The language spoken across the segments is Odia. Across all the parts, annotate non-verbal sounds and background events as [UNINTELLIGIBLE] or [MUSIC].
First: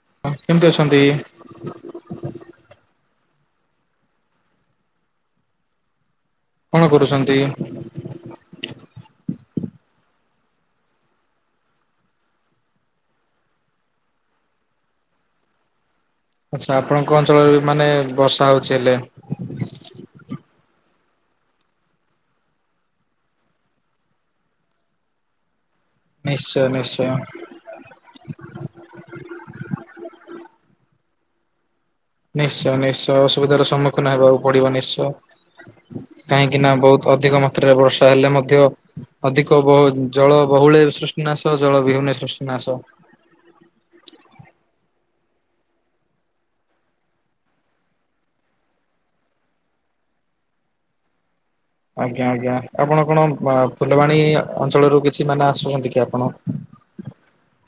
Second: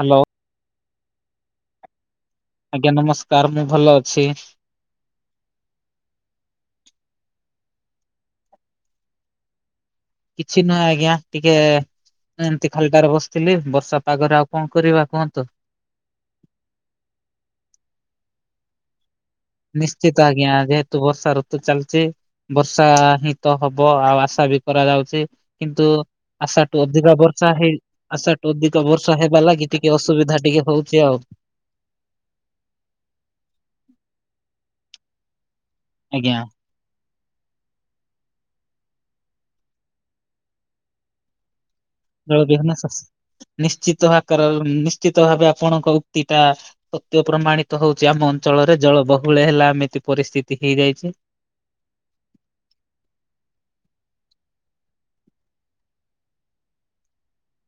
ହାଲୋ। କେମିତି ଅଛନ୍ତି? ଆଜ୍ଞା ନମସ୍କାର୍ ମୁଁ ଭଲ ଅଛି। କଣ କରୁଛନ୍ତି? କିଛି ନୁହେଁ ଆଜ୍ଞା ଟିକେ ଏମିତି ଖାଲିଟାରେ ବସିଥିଲି ବର୍ଷା ପାଗରେ ଆଉ କଣ କରିବା କୁହନ୍ତୁ? ଆଚ୍ଛା ଆପଣଙ୍କ ଅଞ୍ଚଳରେ ମାନେ ବର୍ଷା ହଉଛି ହେଲେ ନିଶ୍ଚିତ ଆଜ୍ଞା ଯେହେତୁ ବର୍ଷା ଋତୁ ଚାଲିଛି। ବର୍ଷା ହିଁ ତ ହବ ଆଉ ଆଶା ବି କରାଯାଉଛି କିନ୍ତୁ ନିଶ୍ଚୟ ଆଶା ଠୁ ନିଶ୍ଚୟ ଅଧିକା ବର୍ଷା ହେଇ ଆଶା ଠୁ ଅଧିକ ବର୍ଷା ହେବା ଲାଗି ଟିକେ ଅସୁବିଧା ଟିକେ ହଉଛି ଆଉ ନିଶ୍ଚୟ ନିଶ୍ଚୟ ଅସୁବିଧାର ସମ୍ମୁଖୀନ ହେବାକୁ ପଡିବ ନିଶ୍ଚୟ ଆଜ୍ଞା କାହିଁକି ନା ବହୁତ୍ ଅଧିକ ମାତ୍ରାରେ ବର୍ଷା ହେଲେ ମଧ୍ୟ ଅଧିକ ବହୁ ଜଳ ବହୁଳେ ସୃଷ୍ଟି ନାଶ ଜଳ ବିହୁନେ ସୃଷ୍ଟି ନାଶ। ନିଶ୍ଚିତ ଆକାରରେ ନିଶ୍ଚିତ ଭାବେ ଆପଣଙ୍କ ଉକ୍ତି ଟା ସତ୍ୟ ପ୍ରମାଣିତ ହଉଛି ଆମ ଅଞ୍ଚଳରେ ଜଳ ବହୁଳେ ହେଲା ଏମିତି ପରିସ୍ଥିତି ହେଇଯାଇଛି। ଆଜ୍ଞା ଆଜ୍ଞା ଆପଣ କଣ ବାଃ ଫୁଲବାଣୀ ଅଞ୍ଚଳରୁ କିଛି ମାନେ ଆସୁଛନ୍ତି କି ଆପଣ?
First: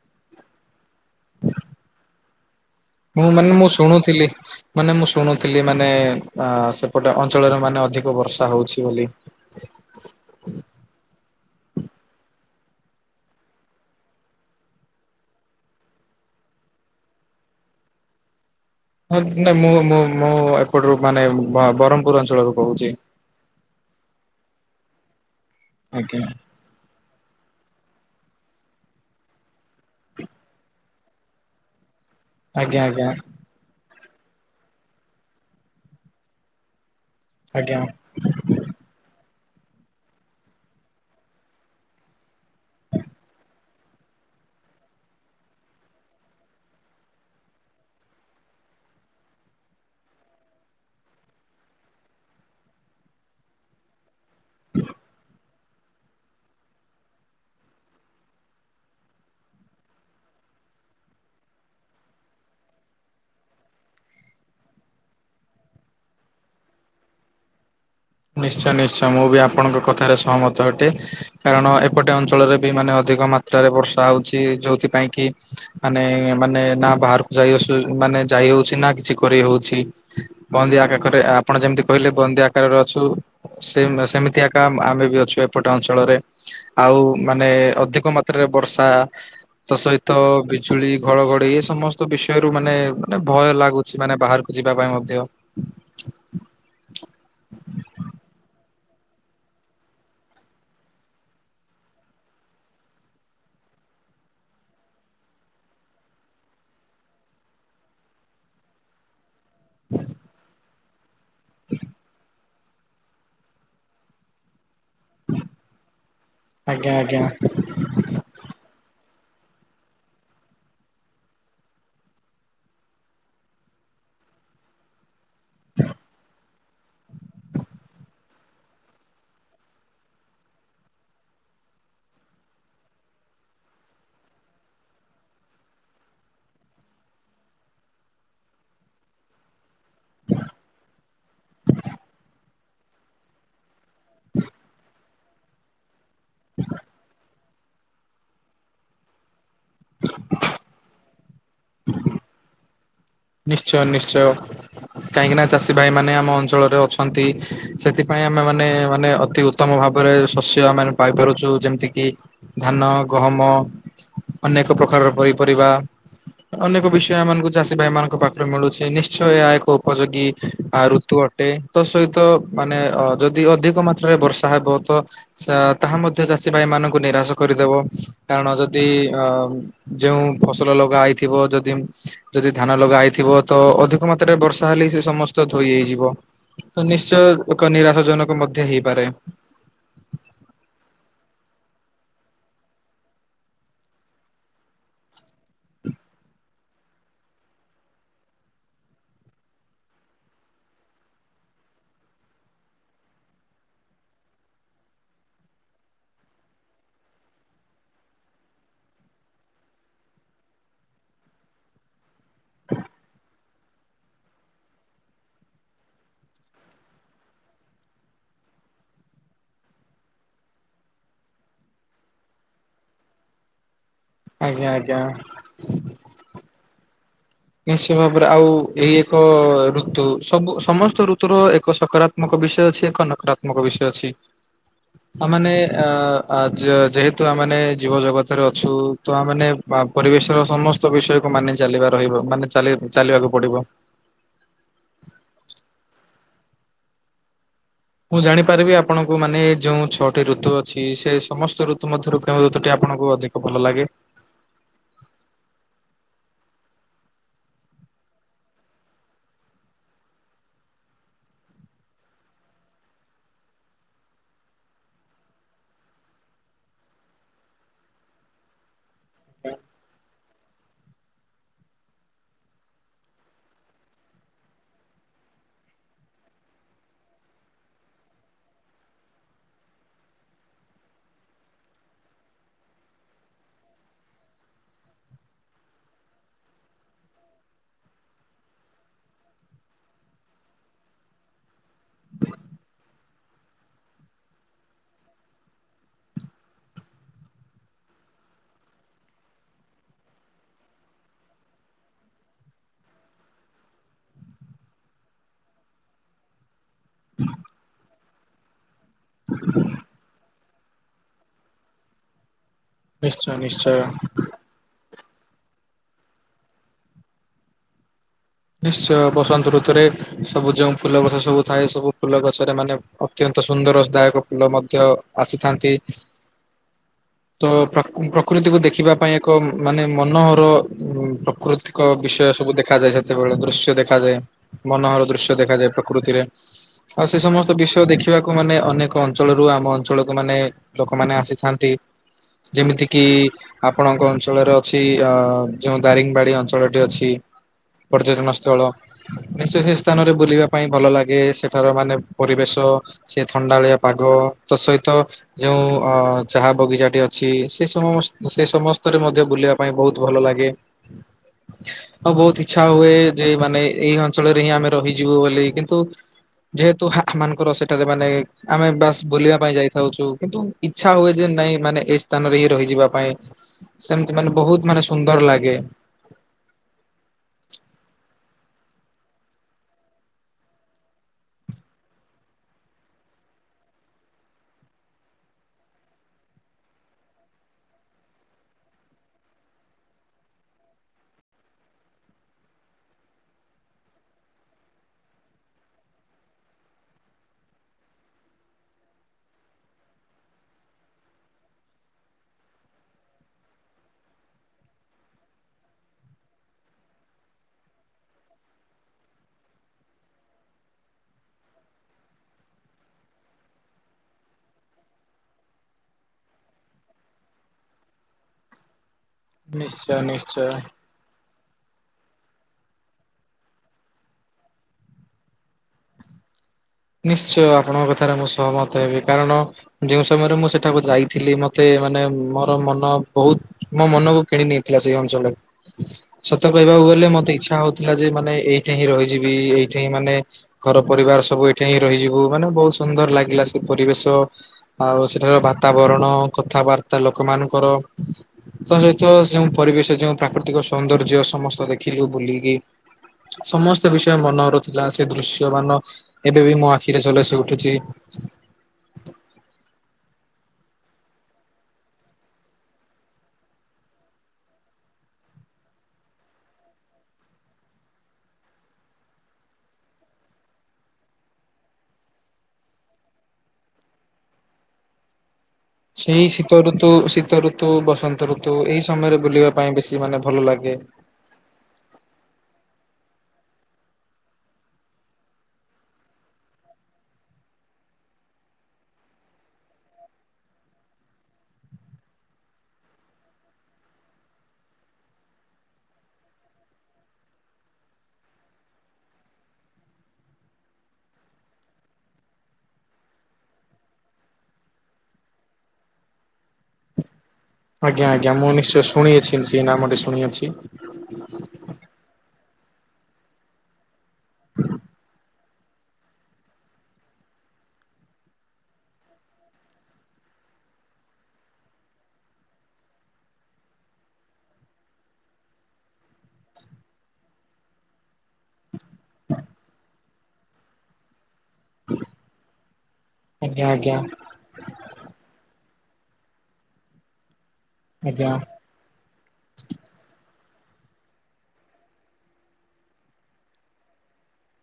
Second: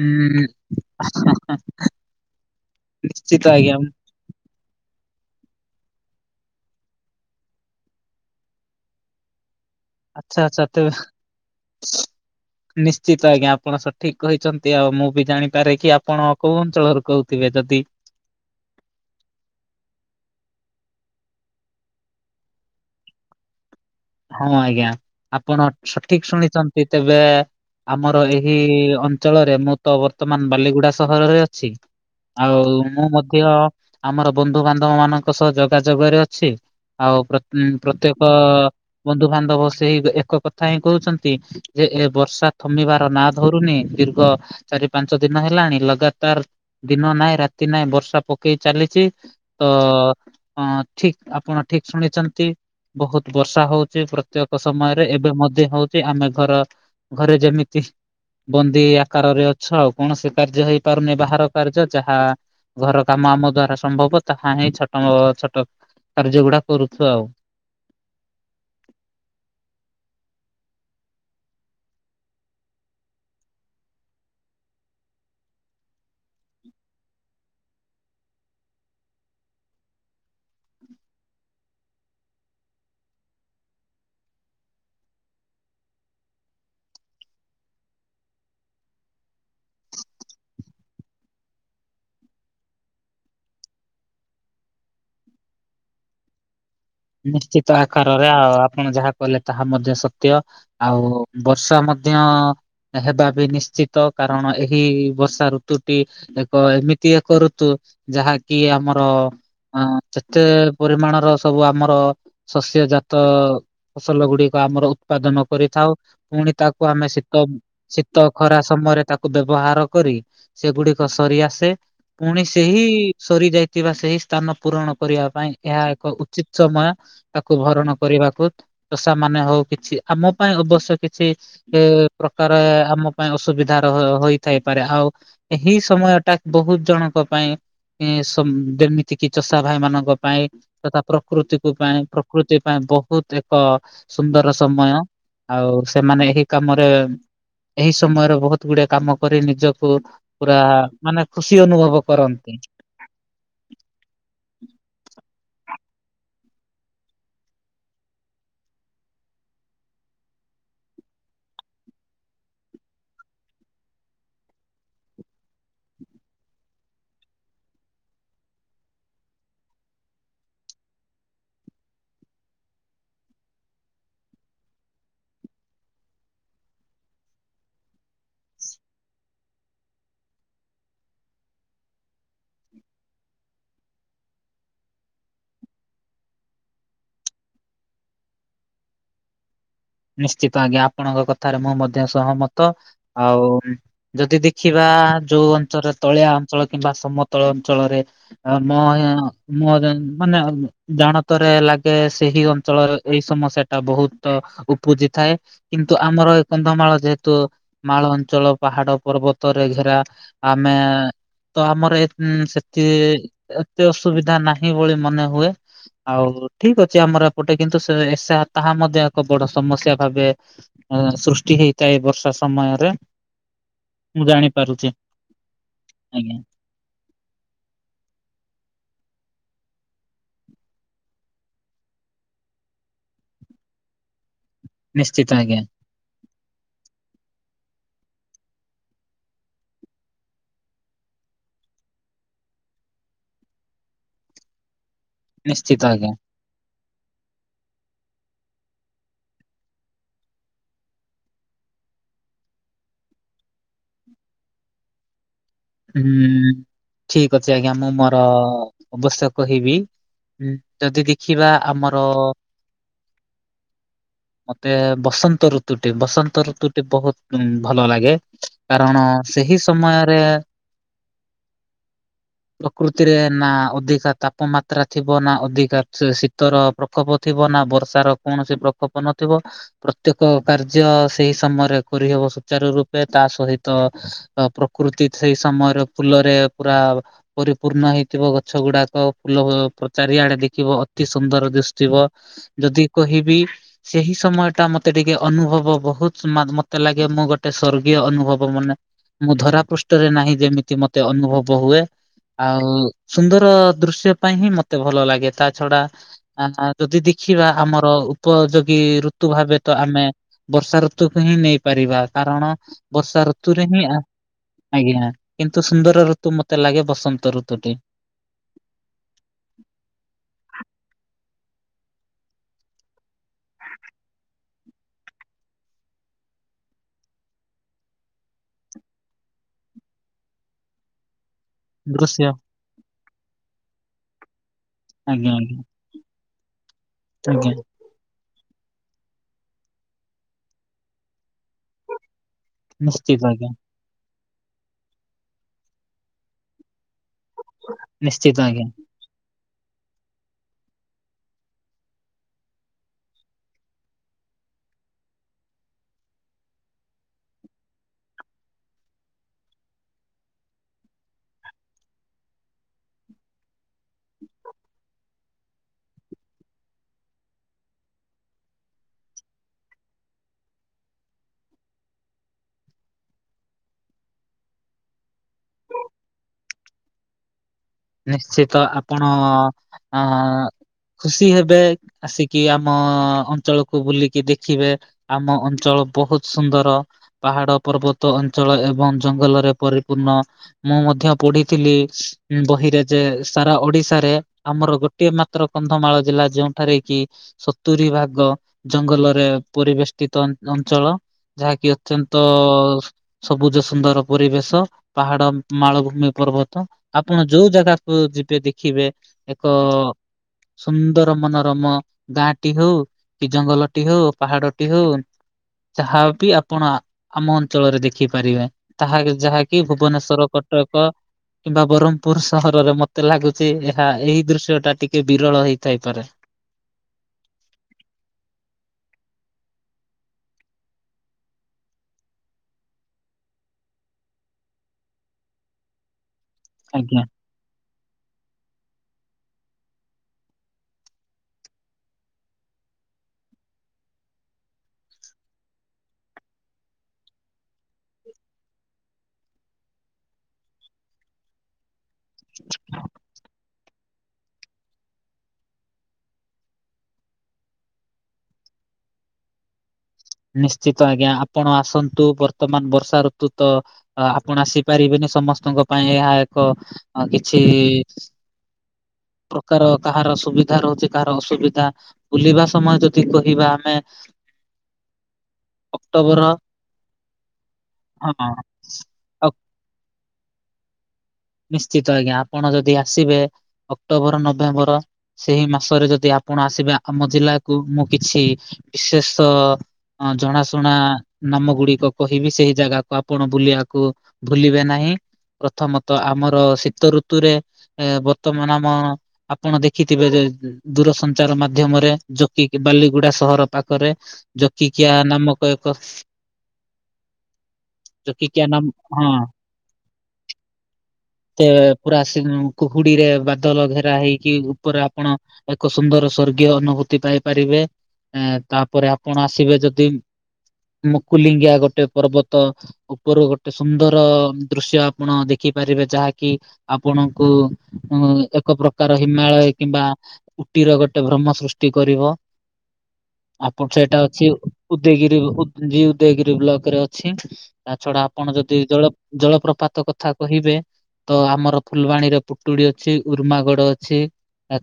ହୁଁ ହାଁ ହାଁ ହାଁ ହେଁ। ମୁଁ ମାନେ ମୁଁ ଶୁଣୁ ଥିଲି। ମାନେ ମୁଁ ଶୁଣୁ ଥିଲି ମାନେ ଆ ସେପଟେ ଅଞ୍ଚଳରେ ମାନେ ଅଧିକ ବର୍ଷା ହୋଉଛି ବୋଲି। ଆଚ୍ଛା ଆଚ୍ଛା ତେବେ [INAUDIBLE] ନିଶ୍ଚିତ ଆଜ୍ଞା ଆପଣ ସଠିକ୍ କହିଚନ୍ତି ଆଉ ମୁଁ ବି ଜାଣିପାରେ କି ଆପଣ କୋଉ ଅଞ୍ଚଳରୁ କହୁ ଥିଲେ ଯଦି ହଁ ନାଁ ମୁଁ ମୁଁ ମୁଁ ଏପଟରୁ ମାନେ ବ୍ରହ୍ମପୁର୍ ଅଞ୍ଚଳରୁ କହୁଛି। ହଁ ଆଜ୍ଞା ଆପଣ ଆଜ୍ଞା। ସଠିକ୍ ଶୁଣିଚନ୍ତି ତେବେ ଆମର ଏହି ଅଞ୍ଚଳରେ ମୁଁ ତ ବର୍ତ୍ତମାନ୍ ବାଲିଗୁଡ଼ା ସହରରେ ଅଛି। ଆଉ ଆଜ୍ଞା ମୁଁ ଆଜ୍ଞା ମଧ୍ୟ ଆମର ବନ୍ଧୁ ବାନ୍ଧବ ମାନଙ୍କ ସହ ଯୋଗାଯୋଗରେ ଅଛି ଆଉ ପ୍ରତ୍ ଆଜ୍ଞା ପ୍ରତ୍ୟେକ ବନ୍ଧୁ ବାନ୍ଧବ ସେ ଏଇ ବି ଏକ କଥା ହିଁ କହୁଛନ୍ତି। ଯେ ଏ ବର୍ଷା ଥମିବାର ନା ଧରୁନି ଦୀର୍ଘ ଚାରି ପାଞ୍ଚ ଦିନ ହେଲାଣି ଲଗାତାର୍ ଦିନ ନାହିଁ ରାତି ନାହିଁ ବର୍ଷା ପକେଇ ଚାଲିଚି। ତ ହଁ ଠିକ୍ ଆପଣ ଠିକ୍ ଶୁଣିଚନ୍ତି ବୋହୁତ୍ ବର୍ଷା ହୋଉଛି। ପ୍ରତ୍ୟେକ ସମୟରେ ଏବେ ମଧ୍ୟ ହୋଉଛି ଆମେ ଘର ଘରେ ଯେମିତି ବନ୍ଦୀ ଆକାରରେ ଅଛ ଆଉ କୌଣସି କାର୍ଯ୍ୟ ହେଇ ପାରୁନି ବାହାର କାର୍ଯ୍ୟ ଯାହା ଘର କାମ ଆମ ଦ୍ଵାରା ସମ୍ଭବ ତାହା ହିଁ ଛୋଟ ଛୋଟ କାର୍ଯ୍ୟ ଗୁଡ଼ା କରୁଛୁ ଆଉ ନିଶ୍ଚୟ ନିଶ୍ଚୟ ମୁଁ ବି ଆପଣଙ୍କ କଥାରେ ସହମତ ଅଟେ। କାରଣ ଏପଟେ ଅଞ୍ଚଳରେ ବି ମାନେ ଅଧିକ ମାତ୍ରାରେ ବର୍ଷା ହେଉଛି ଯେଉଁଥିପାଇଁ କି ମାନେ ମାନେ ନା ବାହାରକୁ ଯାଇସୁ ମାନେ ଯାଇ ହଉଛି ନା କିଛି କରି ହଉଛି ବନ୍ଦି ଆକାଖରେ ଆପଣ ଯେମିତି କହିଲେ ବନ୍ଦି ଆକାରରେ ସେ ସେମିତି ଏକା ଆମେ ବି ଅଛୁ ଏପଟ ଅଞ୍ଚଳରେ ଆଉ ମାନେ ଅଧିକ ମାତ୍ରାରେ ବର୍ଷା ତା ସହିତ ବିଜୁଳି ଘଡଘଡି ଏ ସମସ୍ତ ବିଷୟରୁୁ ମାନେ ମାନେ ଭୟ ଲାଗୁ ସେମାନେ ବାହାରକୁ ଯିବା ପାଇଁ ମଧ୍ୟ ନିଶ୍ଚିତ ଆକାରରେ ଆଉ ଆପଣ ଯାହା କଲେ ତାହା ମଧ୍ୟ ସତ୍ୟ। ଆଉ ବର୍ଷା ମଧ୍ୟ ହେବା ବି ନିଶ୍ଚିତ, କାରଣ ଏହି ବର୍ଷା ଋତୁଟି ଏକ ଏମିତି ଏକ ଋତୁ, ଯାହାକି ଆମର ଅଁ ଯେତେ ପରିମାଣର ସବୁ ଆମର ଶସ୍ୟଜାତ ଫସଲ ଗୁଡିକ ଆମର ଉତ୍ପାଦନ କରିଥାଉ, ପୁଣି ତାକୁ ଆଜ୍ଞା ଆମେ ଆଜ୍ଞା। ଶୀତ ଶୀ ତ ଖରା ସମୟରେ ତାକୁ ବ୍ୟବହାର କରି ସେଗୁଡିକ ସରିଆସେ। ପୁଣି ସେହି ସରିଯାଇଥିବା ସେହି ସ୍ଥାନ ପୂରଣ କରିବା ପାଇଁ ଏହା ଏକ ଉଚିତ୍ ସମୟ ତାକୁ ଭରଣ କରିବାକୁ। ଚଷା ମାନେ ହଉ କିଛି ଆମ ପାଇଁ ଅବଶ୍ୟ କିଛି ଏ ପ୍ରକାରେ ଆମ ପାଇଁ ଅସୁବିଧାର ହୋଇଥାଇପାରେ ଆଉ ଏହି ସମୟ ଟା ବହୁତ୍ ଜଣଙ୍କ ପାଇଁ ଯେମି ତିକି ଚଷା ଭାଇ ମାନଙ୍କ ପାଇଁ ତଥା ପ୍ରକୃତିକୁ ପାଇଁ ପ୍ରକୃତି ପାଇଁ ବହୁତ୍ ଏକ ସୁନ୍ଦର ସମୟ, ଆଉ ସେମାନେ ଏହି କାମରେ ଏହି ସମୟରେ ବହୁତ୍ ଗୁଡିଏ କାମ କରି ନି ଜକୁ ପୁରା ମାନେ ଖୁସି ଅନୁଭବ କରନ୍ତି। ନିଶ୍ଚୟ-ନିଶ୍ଚୟ। କାହିଁକିନା ଚାଷୀ ଭାଇ ମାନେ ଆମ ଅଞ୍ଚଳରେ ଅଛନ୍ତି, ସେଥିପାଇଁ ଆମେ ମାନେ-ମାନେ ଅତି ଉ ତ୍ତମ ଭାବରେ ଶସ୍ୟ ଆମେ ପାଇପାରୁଚୁ ଯେମ୍ତି କି ଧାନ, ଗହମ ଅନେକ ପ୍ରକାରର [UNINTELLIGIBLE] ପରିବା ଅନେକ ବିଷୟ ଆମ ମାନଙ୍କୁ ଚାଷୀ ଭାଇ ମାନଙ୍କ ଙ୍କ ପାଖରେ ମିଳୁଛି ନିଶ୍ଚୟ ଏହା ଏକ ଉପଯୋଗୀ ଋତୁ ଅଟେ ତତ୍ ସହିତ ମାନେ ଅ ଯଦି ଅଧିକ ମାତ୍ରାରେ ବର୍ଷା ହେବ ତ [UNINTELLIGIBLE] ତାହା ମଧ୍ୟ ଚାଷୀ ଭାଇ ମାନଙ୍କୁ ନିରାଶ କରିଦେବ, କାରଣ ଯଦି ଅ ଯୋଉଁ ଫସଲ ଲଗା ହେଇଥିବ, ଯଦି-ଯଦି ଧା ନ, ଲଗା ହେଇଥିବ ତ ଅଧିକ ମାତ୍ରାରେ ବର୍ଷା ହେଲେ ସେ ସମସ୍ତ ଧୋଇ ହେଇଯିବ। ତ ନିଶ୍ଚୟ ଏକ ନିରାଶଜନକ ମଧ୍ୟ ହେଇପାରେ। ନିଶ୍ଚିତ ଆଜ୍ଞା, ଆପଣଙ୍କ କଥାରେ ମୁଁ ମଧ୍ୟ ସହମତ ଆଉ ଯଦି ଦେଖିବା ଯୋଉ ଅଞ୍ଚଳରେ ତଳିଆ ଅଞ୍ଚଳ କିମ୍ବା ସମତଳ ଅଞ୍ଚଳରେ ଆ ମୋ-ମୋ ମାନେ ଜାଣତରେ ଲାଗେ ସେହି ଅଞ୍ଚଳ ଏଇ ସମସ୍ୟା ଟା ବହୁତ ଉପୁଜିଥାଏ, କିନ୍ତୁ ଆମର ଏଇ କନ୍ଧମାଳ ଯେହେତୁ ମାଳ ଅଞ୍ଚଳ ପାହାଡ ପର୍ବତରେ ଘେରା ଆମେ ତ ଆମର ଏ ହୁଁ [UNINTELLIGIBLE] ଏତେ ଅସୁବିଧା ନାହିଁ ବୋଳି ମନେହୁଏ। ଆଉ ଠିକ୍ ଅଛି ଆମର ଏପଟେ କିନ୍ତୁ ସେସା ତାହା ମଧ୍ୟ ଏକ ବଡ ସମସ୍ୟା ଭାବେ ସୃଷ୍ଟି ହେଇଥାଏ ବର୍ଷା ସମୟରେ। ମୁଁ ଆଜ୍ଞା ଜାଣିପାରୁଚି, ଆଜ୍ଞା। ଆଜ୍ଞା। ନିଶ୍ଚୟ ଭାବରେ ଆଉ ଏଇ ଏକ ଋତୁ ସବୁ ସମସ୍ତ ଋତୁର ଏକ ସକାରା ତ୍ମକ ବିଷୟ ଅଛି ଏକ ନକାତ୍ମକ ବିଷୟ ଅଛି, ଆଉ ନିଶ୍ଚିତ ମାନେ ଆଜ୍ଞା ଅ ଆ ଜ ଯେହେତୁ ଆମେମାନେ ଜୀବ ଜଗତରେ ଅଛୁ ତ ଆମେମାନେ ପରିବେଶର ସମସ୍ ତ ବିଷୟକୁ ମାନି ଚାଲିବା ରହିବ, ମାନେ ଚାଲି ଚାଲିବାକୁ ପଡିବ। ନିଶ୍ଚିତ ଆଜ୍ଞା। ମୁଁ ଜାଣିପାରିବି ଆପଣଙ୍କୁ ମାନେ ଯେଉଁ ଛଅଟି ଋତୁ ଅଛି, ସେ ସମସ୍ତ ଋତୁ ମଧ୍ୟରୁ କେଉଁ ଋତୁଟି ଆପଣଙ୍କୁ ଅଧିକ ଭଲ ଲାଗେ? ହୁଁ ଠିକ୍ ଅଛି ଆଜ୍ଞା, ମୁଁ ମୋର ଅବଶ୍ୟ କହିବି ହୁଁ ଯଦି ଦେଖିବା ଆମର [INAUDIBLE] ମତେ ବସନ୍ତ ଋତୁଟି ବସନ୍ତ ଋତୁଟି ବହୁତ୍ ଭଲ ଲାଗେ। କାରଣ ସେହି ସମୟରେ ପ୍ରକୃତିରେ ନା ଅଧିକା ତାପମାତ୍ରା ଥିବ, ନା ଅଧିକା ଶୀତର ପ୍ରକୋପ ଥିବ ନାଁ ବର୍ଷାର କୌଣସି ପ୍ରକୋପ ନଥିବ। ପ୍ରତ୍ୟେକ କାର୍ଯ୍ୟ ସେଇ ସମୟରେ କରିହେବ ସୁଚାରୁ ରୂପେ ତା ସହିତ ଅ ପ୍ରକୃତି ସେଇ ସମୟରେ ଫୁଲରେ ପୁରା ପରିପୂର୍ଣ୍ଣ ହେଇଥିବ ଗଛ ଗୁଡ଼ାକ ଫୁଲ ପ୍ର ଚାରିଆଡ଼େ ଦେଖିବ ଅତି ସୁନ୍ଦର ଦିଶୁଥିବ। ଯଦି କହିବି ସେହି ସମୟଟା ମତେ ଟିକେ ଅନୁଭବ ବହୁତ ମା ମତେ ଲାଗେ ମୁଁ ଗୋଟେ ସ୍ଵର୍ଗୀୟ ଅନୁଭବ ମନେ ମୁଁ ଧରା ପୃଷ୍ଠରେ ନାହିଁ ଯେମିତି ମତେ ଅନୁଭବ ହୁଏ। ଆଉ ସୁନ୍ଦର ଦୃଶ୍ୟ ପାଇଁ ହିଁ ମତେ ଭଲ ଲାଗେ ତା ଛଡ଼ା ଆଁ ଯଦି ଦେଖିବା ଆମର ଉପଯୋଗୀ ଋତୁ ଭାବେ ତ ଆମେ ବର୍ଷା ଋତୁକୁ ହିଁ ନେଇପାରିବା କାରଣ ବର୍ଷା ନିଶ୍ଚୟ ଋତୁରେ ନିଶ୍ଚୟ ହିଁ ଆଁ ଆଜ୍ଞା କିନ୍ତୁ ସୁନ୍ଦର ଋତୁ ମତେ ଲାଗେ ବସନ୍ତ ଋତୁଟି। ନିଶ୍ଚୟ ବସନ୍ତ ଋତୁରେ ସବୁ ଯୋଉଁ ଫୁଲ ଗଛ ସବୁ ଥାଏ ସବୁ ଫୁଲ ଗଛରେ ମାନେ ଅତ୍ୟନ୍ତ ସୁନ୍ଦର ଦାୟକ ଫୁଲ ମଧ୍ୟ ଆସିଥାନ୍ତି। ତ ପ୍ର ପ୍ରକୃତିକୁ ଦେଖିବା ପାଇଁ ଏକ ମାନେ ମନୋହର ଉଁ ପ୍ରକୃତି କ ବିଷୟ ଦୃଶ୍ୟ ସବୁ ଦେଖାଯାଏ ସେତେବେଳେ ଦୃଶ୍ୟ ଦେଖାଯାଏ। ମନୋହର ଆଜ୍ଞା ଦୃଶ୍ୟ ଆଜ୍ଞା ଦେଖାଯାଏ ପ୍ରକୃତିରେ ଆଉ ସେ ଆଜ୍ଞା ସମସ୍ତ ବିଷୟ ଦେଖି ଖିବାକୁ ମାନେ ଅନେକ ଅଞ୍ଚଳରୁ ଆମ ଅଞ୍ଚଳକୁ ମାନେ ଲୋକମାନେ ଆସିଥାନ୍ତି। ଯେମିତି କିି ନିଶ୍ଚିତ ଆଜ୍ଞା ଆପଣଙ୍କ ଅଞ୍ଚଳରେ ଅଛି ଅ ଯେଉଁ ଦାରିଙ୍ଗବାଡ଼ି ଅଞ୍ଚଳଟି ଅଛି। ପର୍ଯ୍ୟଟନ ନିଶ୍ଚିତ ଆଜ୍ଞା। ସ୍ଥଳ। ନିଶ୍ଚୟ ସେ ସ୍ଥାନରେ ବୁଲିବା ପାଇଁ ଭଲ ଲାଗେ ସେଠାର ମାନେ ପରିବେଶ ସେ ଥଣ୍ଡାଳିଆ ପାଗ ତ ସହିତ ଯୋଉଁ ଅ ଚାହା ବଗିଚାଟି ଅଛି ସେ ସମ ସେ ସମସ୍ତରେ ମଧ୍ୟ ବୁଲିବା ପାଇଁ ବହୁତ ଭଲ ଲାଗେ। ଅ ବହୁତ ଇ ଛା ହୁଏ ଯେ ମାନେ ଏଇ ଅଞ୍ଚଳରେ ହିଁ ଆମେ ରହିଯିବୁ ବୋଲି କିନ୍ତୁ ଯେହେତୁ ହା ଆମାନଙ୍କର ସେଠାରେ ମାନେ ଆମେ ବାସ୍ ବୁଲିବା ପାଇଁ ଯାଇଥାଉଚୁ କିନ୍ତୁ ଇଚ୍ଛା ହୁଏ ଯେ ନାଇଁ ମାନେ ଏ ସ୍ଥାନରେ ହିଁ ରହିଯିବା ପାଇଁ। ସେମତି ମାନେ ବହୁତ ମାନେ ସୁନ୍ଦର ଲାଗେ। ନିଶ୍ଚିତ ଆପଣ ଅ ଖୁସି ହେବେ ଆସିକି ଆମ ଅଞ୍ଚଳକୁ ବୁଲିକି ଦେଖିବେ। ଆମ ଅଞ୍ଚଳ ବହୁତ ସୁନ୍ଦର। ପାହାଡ଼ ପର୍ବତ ଅଞ୍ଚଳ ଏବଂ ଜଙ୍ଗଲରେ ପରିପୂର୍ଣ୍ଣ। ମୁଁ ମଧ୍ୟ ପଢ଼ିଥିଲି ଉଁ ବହି। ରେ ଯେ ସାରା ଓଡ଼ିଶାରେ ଆମର ଗୋଟିଏ ମାତ୍ର କନ୍ଧମାଳ ଜିଲ୍ଲା ଯେଉଁଠାରେ କି ସତୁରୀ ଭାଗ ଜଙ୍ଗଲରେ ପରିବେଷ୍ଟିତ ଅଞ୍ଚଳ। ଯାହାକି ଅତ୍ୟନ୍ତ ସବୁଜ ସୁନ୍ଦର ପରିବେଶ ପାହାଡ଼ ମାଳଭୂମି ପର୍ବତ ଆପଣ ଯୋଉ ଜାଗାକୁ ଯିବେ ଦେଖିବେ ଏକ ସୁନ୍ଦର ମନୋରମ ଗାଁଟି ହଉ କି ଜଙ୍ଗଲଟି ହଉ ପାହାଡ଼ଟି ହଉ ଯାହା ବି ଆପଣ ଆମ ଅଞ୍ଚଳରେ ଦେଖିପାରିବେ। ତାହାକି ଯାହାକି ନିଶ୍ଚୟ ଭୁବନେଶ୍ଵର ନିଶ୍ଚୟ। କଟକ କିମ୍ବା ବରହମ୍ ପୁର ସହରରେ ମତେ ଲାଗୁଚି ଏହା ଏହି ଦୃଶ୍ୟଟା ଟିକେ ବିରଳ ହେଇଥାଇପାରେ। ନିଶ୍ଚୟ ଆପଣଙ୍କ କଥାରେ ମୁଁ ସହମତ ହେବି କାରଣ ଯେଉଁ ସମୟରେ ମୁଁ ସେଠାକୁ ଯାଇଥିଲି ମତେ ମାନେ ମୋର ମନ ବହୁତ ମୋ ମନକୁ କିଣ ନେଇ ଥିଲା ସେଇ ଅଞ୍ଚଳରେ ସତ କହିବାକୁ ଆଜ୍ଞା ଗଲେ ମତେ ଇଚ୍ଛା ହଉ ଥିଲା ଯେ ମାନେ ଏଇଠେ ହିଁ ରହିଯିବି ଏଇଠେ ହିଁ ମାନେ ଘର ପରିବାର ସବୁ ଏ ଠେ ହିଁ ରହିଯିବୁ ମାନେ ବହୁତ ସୁନ୍ଦର ଲାଗିଲା ସେ ପରିବେଶ। ଆଉ ସେଠାର ବାତାବରଣ କଥାବାର୍ତ୍ତା ଲୋକମାନଙ୍କର। ତ ସହିତ ଯେଉଁ ପରିବେଶ ଯେଉଁ ପ୍ରାକୃତିକ ସୌନ୍ଦର୍ଯ୍ୟ ସମସ୍ତ ଦେ ଖିଲୁ ବୁଲିକି ସମସ୍ତ ବିଷୟ ମନରୁ ଥିଲା ସେ ଦୃଶ୍ୟ ମାନ ଏବେ ବି ମୋ ଆଖିରେ ଝଲସି ଉଠୁଚି। ନିଶ୍ଚିତ ଆଜ୍ଞା ଆପଣ ଆସନ୍ତୁ ବର୍ତ୍ତମାନ ବର୍ଷା ଋତୁ ତ ଆପଣ ଆସିପାରିବେନି ସମସ୍ତଙ୍କ ପାଇଁ ଏହା ଏକ କିଛି ପ୍ରକାର କାହାର ସୁବିଧା ରହୁଛି କାହାର ଅସୁବିଧା ବୁଲିବା ସମୟ ଯଦି କହିବା ଆମେ ସେଇ ଅକ୍ଟୋବର ଶୀତ ଋତୁ ଶୀତ ଋତୁ ହଁ ବସନ୍ତ ଋତୁ ଏଇ ସମୟରେ ଆଉ ବୁଲିବା ପାଇଁ ବେଶୀ ମାନେ ଭଲ ଲାଗେ ନିଶ୍ଚିତ ଆଜ୍ଞା ଆପଣ ଯଦି ଆସିବେ ଅକ୍ଟୋବର ନଭେମ୍ବର ସେଇ ମାସରେ ଯଦି ଆପଣ ଆସିବେ ଆମ ଜିଲ୍ଲାକୁୁ ମୁଁ କିଛି ବିଶେଷ ଅ ଜଣାଶୁଣା ନାମ ଗୁଡିକ କହିବି ସେଇ ଜାଗାକୁ ଆପଣ ବୁଲିବାକୁ ଭୁଲିବେ ନାହିଁ ପ୍ରଥମତଃ ଆମର ଶୀତ ଋତୁରେ ଏ ବର୍ତ୍ତମାନ ଆମ ଆପଣ ଦେଖିଥିବେ ଯେ ଦୂରସଞ୍ଚାର ମାଧ୍ୟମରେ ଜୋକି ବାଲିଗୁଡା ସହର ପାଖରେ ଜୋକିକିଆ ନାମକ ଏକ ଆଜ୍ଞା ଆଜ୍ଞା ଜୋକିକିଆ ମୁଁ ନାମ ନିଶ୍ଚୟ ହଁ ଶୁଣିଅଛି ସେଇ ନାମଟି ଶୁଣିଅଛି ତ ପୁରା ଆସନକ କୁହୁଡିରେ ବାଦଲ ଘେରା ହେଇକି ଉପରେ ଆପଣ ଏକ ସୁନ୍ଦର ସ୍ଵର୍ଗୀୟ ଅନୁଭୂତି ପାଇପାରିବେ ଏ ତାପରେ ଆପଣ ଆସିବେ ଯଦି ମୁକୁଲିଙ୍ଗିଆ ଗୋଟେ ପର୍ବତ ଉପରୁ ଗୋଟେ ସୁନ୍ଦର ଦୃଶ୍ୟ ଆପଣ ଦେଖି ଦେଖିପାରିବେ ଯାହାକି ଆପଣଙ୍କୁ ଏକ ପ୍ରକାର ହିମାଳୟ କିମ୍ବା ଉଟିର ଗୋଟେ ଭ୍ରମ ସୃଷ୍ଟି କରିବ। ଆଜ୍ଞା ଆପଣ ଆଜ୍ଞା ସେଇଟା ଅଛି ଉଦୟଗିରି ଉଦୟଗିରି ବ୍ଲକ ରେ ଅଛି ତା ଛଡା ଆଜ୍ଞା। ଆପଣ ଯଦି ଜଳ ଜଳପ୍ରପାତ କଥା କହିବେ ତ ଆମର ଫୁଲବାଣୀରେ ପୁଟୁଡି ଅଛି ଉର୍ମାଗଡ ଅଛି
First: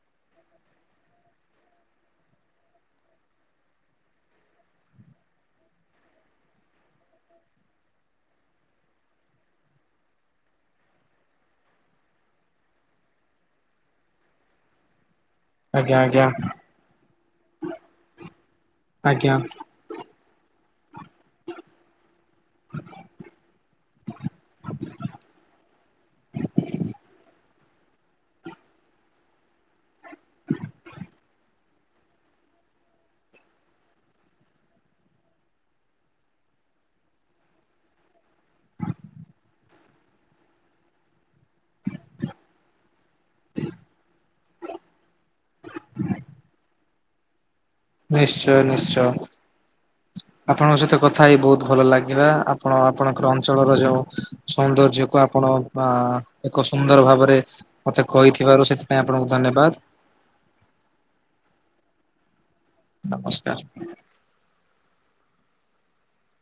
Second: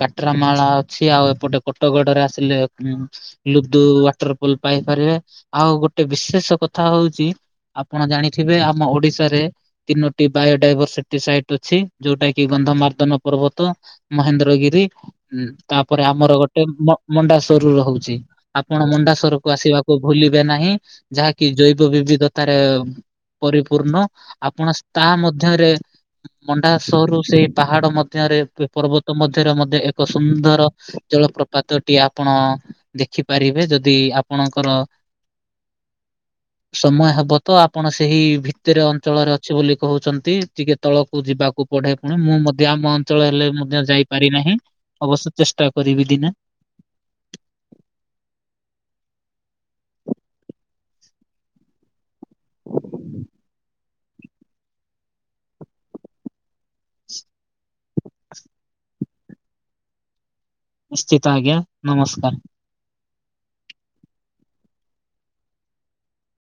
କାଟର ମାଳା ଅଛି ଆଉ ଏପଟେ କୋଟଗଡରେ ଆସିଲେ ଲୁଦୁ ୱାଟର ଫଲ ପାଇପାରିବେ ଆଉ ଗୋଟେ ବିଶେଷ କଥା ହଉଛି ଆପଣ ଜାଣିଥିବେ ଆମ ଓଡିଶାରେ ତିନୋ ବାୟୋଡାଇଭରସିଟି ସାଇଟ୍ ଅଛି ଯୋଉଟା କି ଗନ୍ଧମାର୍ଧନ ପର୍ବତ। ମହେନ୍ଦ୍ର ଗିରି ହୁଁ ଆଜ୍ଞା ତାପରେ ଆଜ୍ଞା ଆମର ଗୋଟେ ମଣ୍ଡାସଵରରୁ ରହୁଛି ଆପଣ ଆଜ୍ଞା ମଣ୍ଡାସଵର କୁ ଆସିବା ଭୁଲିବେ ନାହିଁ। ଯାହାକି ଜୈବ ବିବିଧତାରେ ପରିପୂର୍ଣ୍ଣ ଆପଣ ତାହା ମଧ୍ୟରେ ମଣ୍ଡା ସହରୁ ସେଇ ପାହାଡ ମଧ୍ୟରେ ପର୍ବତ ମଧ୍ୟରେ ମତେ ଏକ ସୁନ୍ଦର ଜଳପ ପାଦଟିଏ ଆପଣ ଦେଖିପାରିବେ ଯଦି ଆପଣଙ୍କର ସମୟ ହବ ତ ଆପଣ ସେହି ଭିତରେ ଅଞ୍ଚଳରେ ଅଛି ବୋଲି କହୁଛନ୍ତି ଟିକେ ତଳକୁ ଯିବାକୁ କୁ ପଢେ ପୁଣି ମୁଁ ମଧ୍ୟ ଆମ ଅଞ୍ଚଳ ହେଲେ ମଧ୍ୟ ଯାଇପାରି ନାହିଁ ଅବଶ୍ୟ ଚେଷ୍ଟା କରିବି ଦିନେ। ନିଶ୍ଚୟ ନିଶ୍ଚୟ ଆପଣଙ୍କ ସହିତ କଥା ହେଇ ବହୁତ ଭଲ ଲାଗେ ଯିବା ଆପଣ ଆପଣଙ୍କର ଅଞ୍ଚଳର ଯୋଉ ସୌନ୍ଦର୍ଯ୍ୟକୁ ଆପଣ ଅ ଏକ ସୁନ୍ଦର ଭାବରେ ମତେ କହିଥିବାରୁ ସେ ପାଇଁ ଆପଣଙ୍କୁ ଧନ୍ୟବାଦ। ନିଶ୍ଚିତ ଆଜ୍ଞା ନମସ୍କାର। ନମସ୍କାର।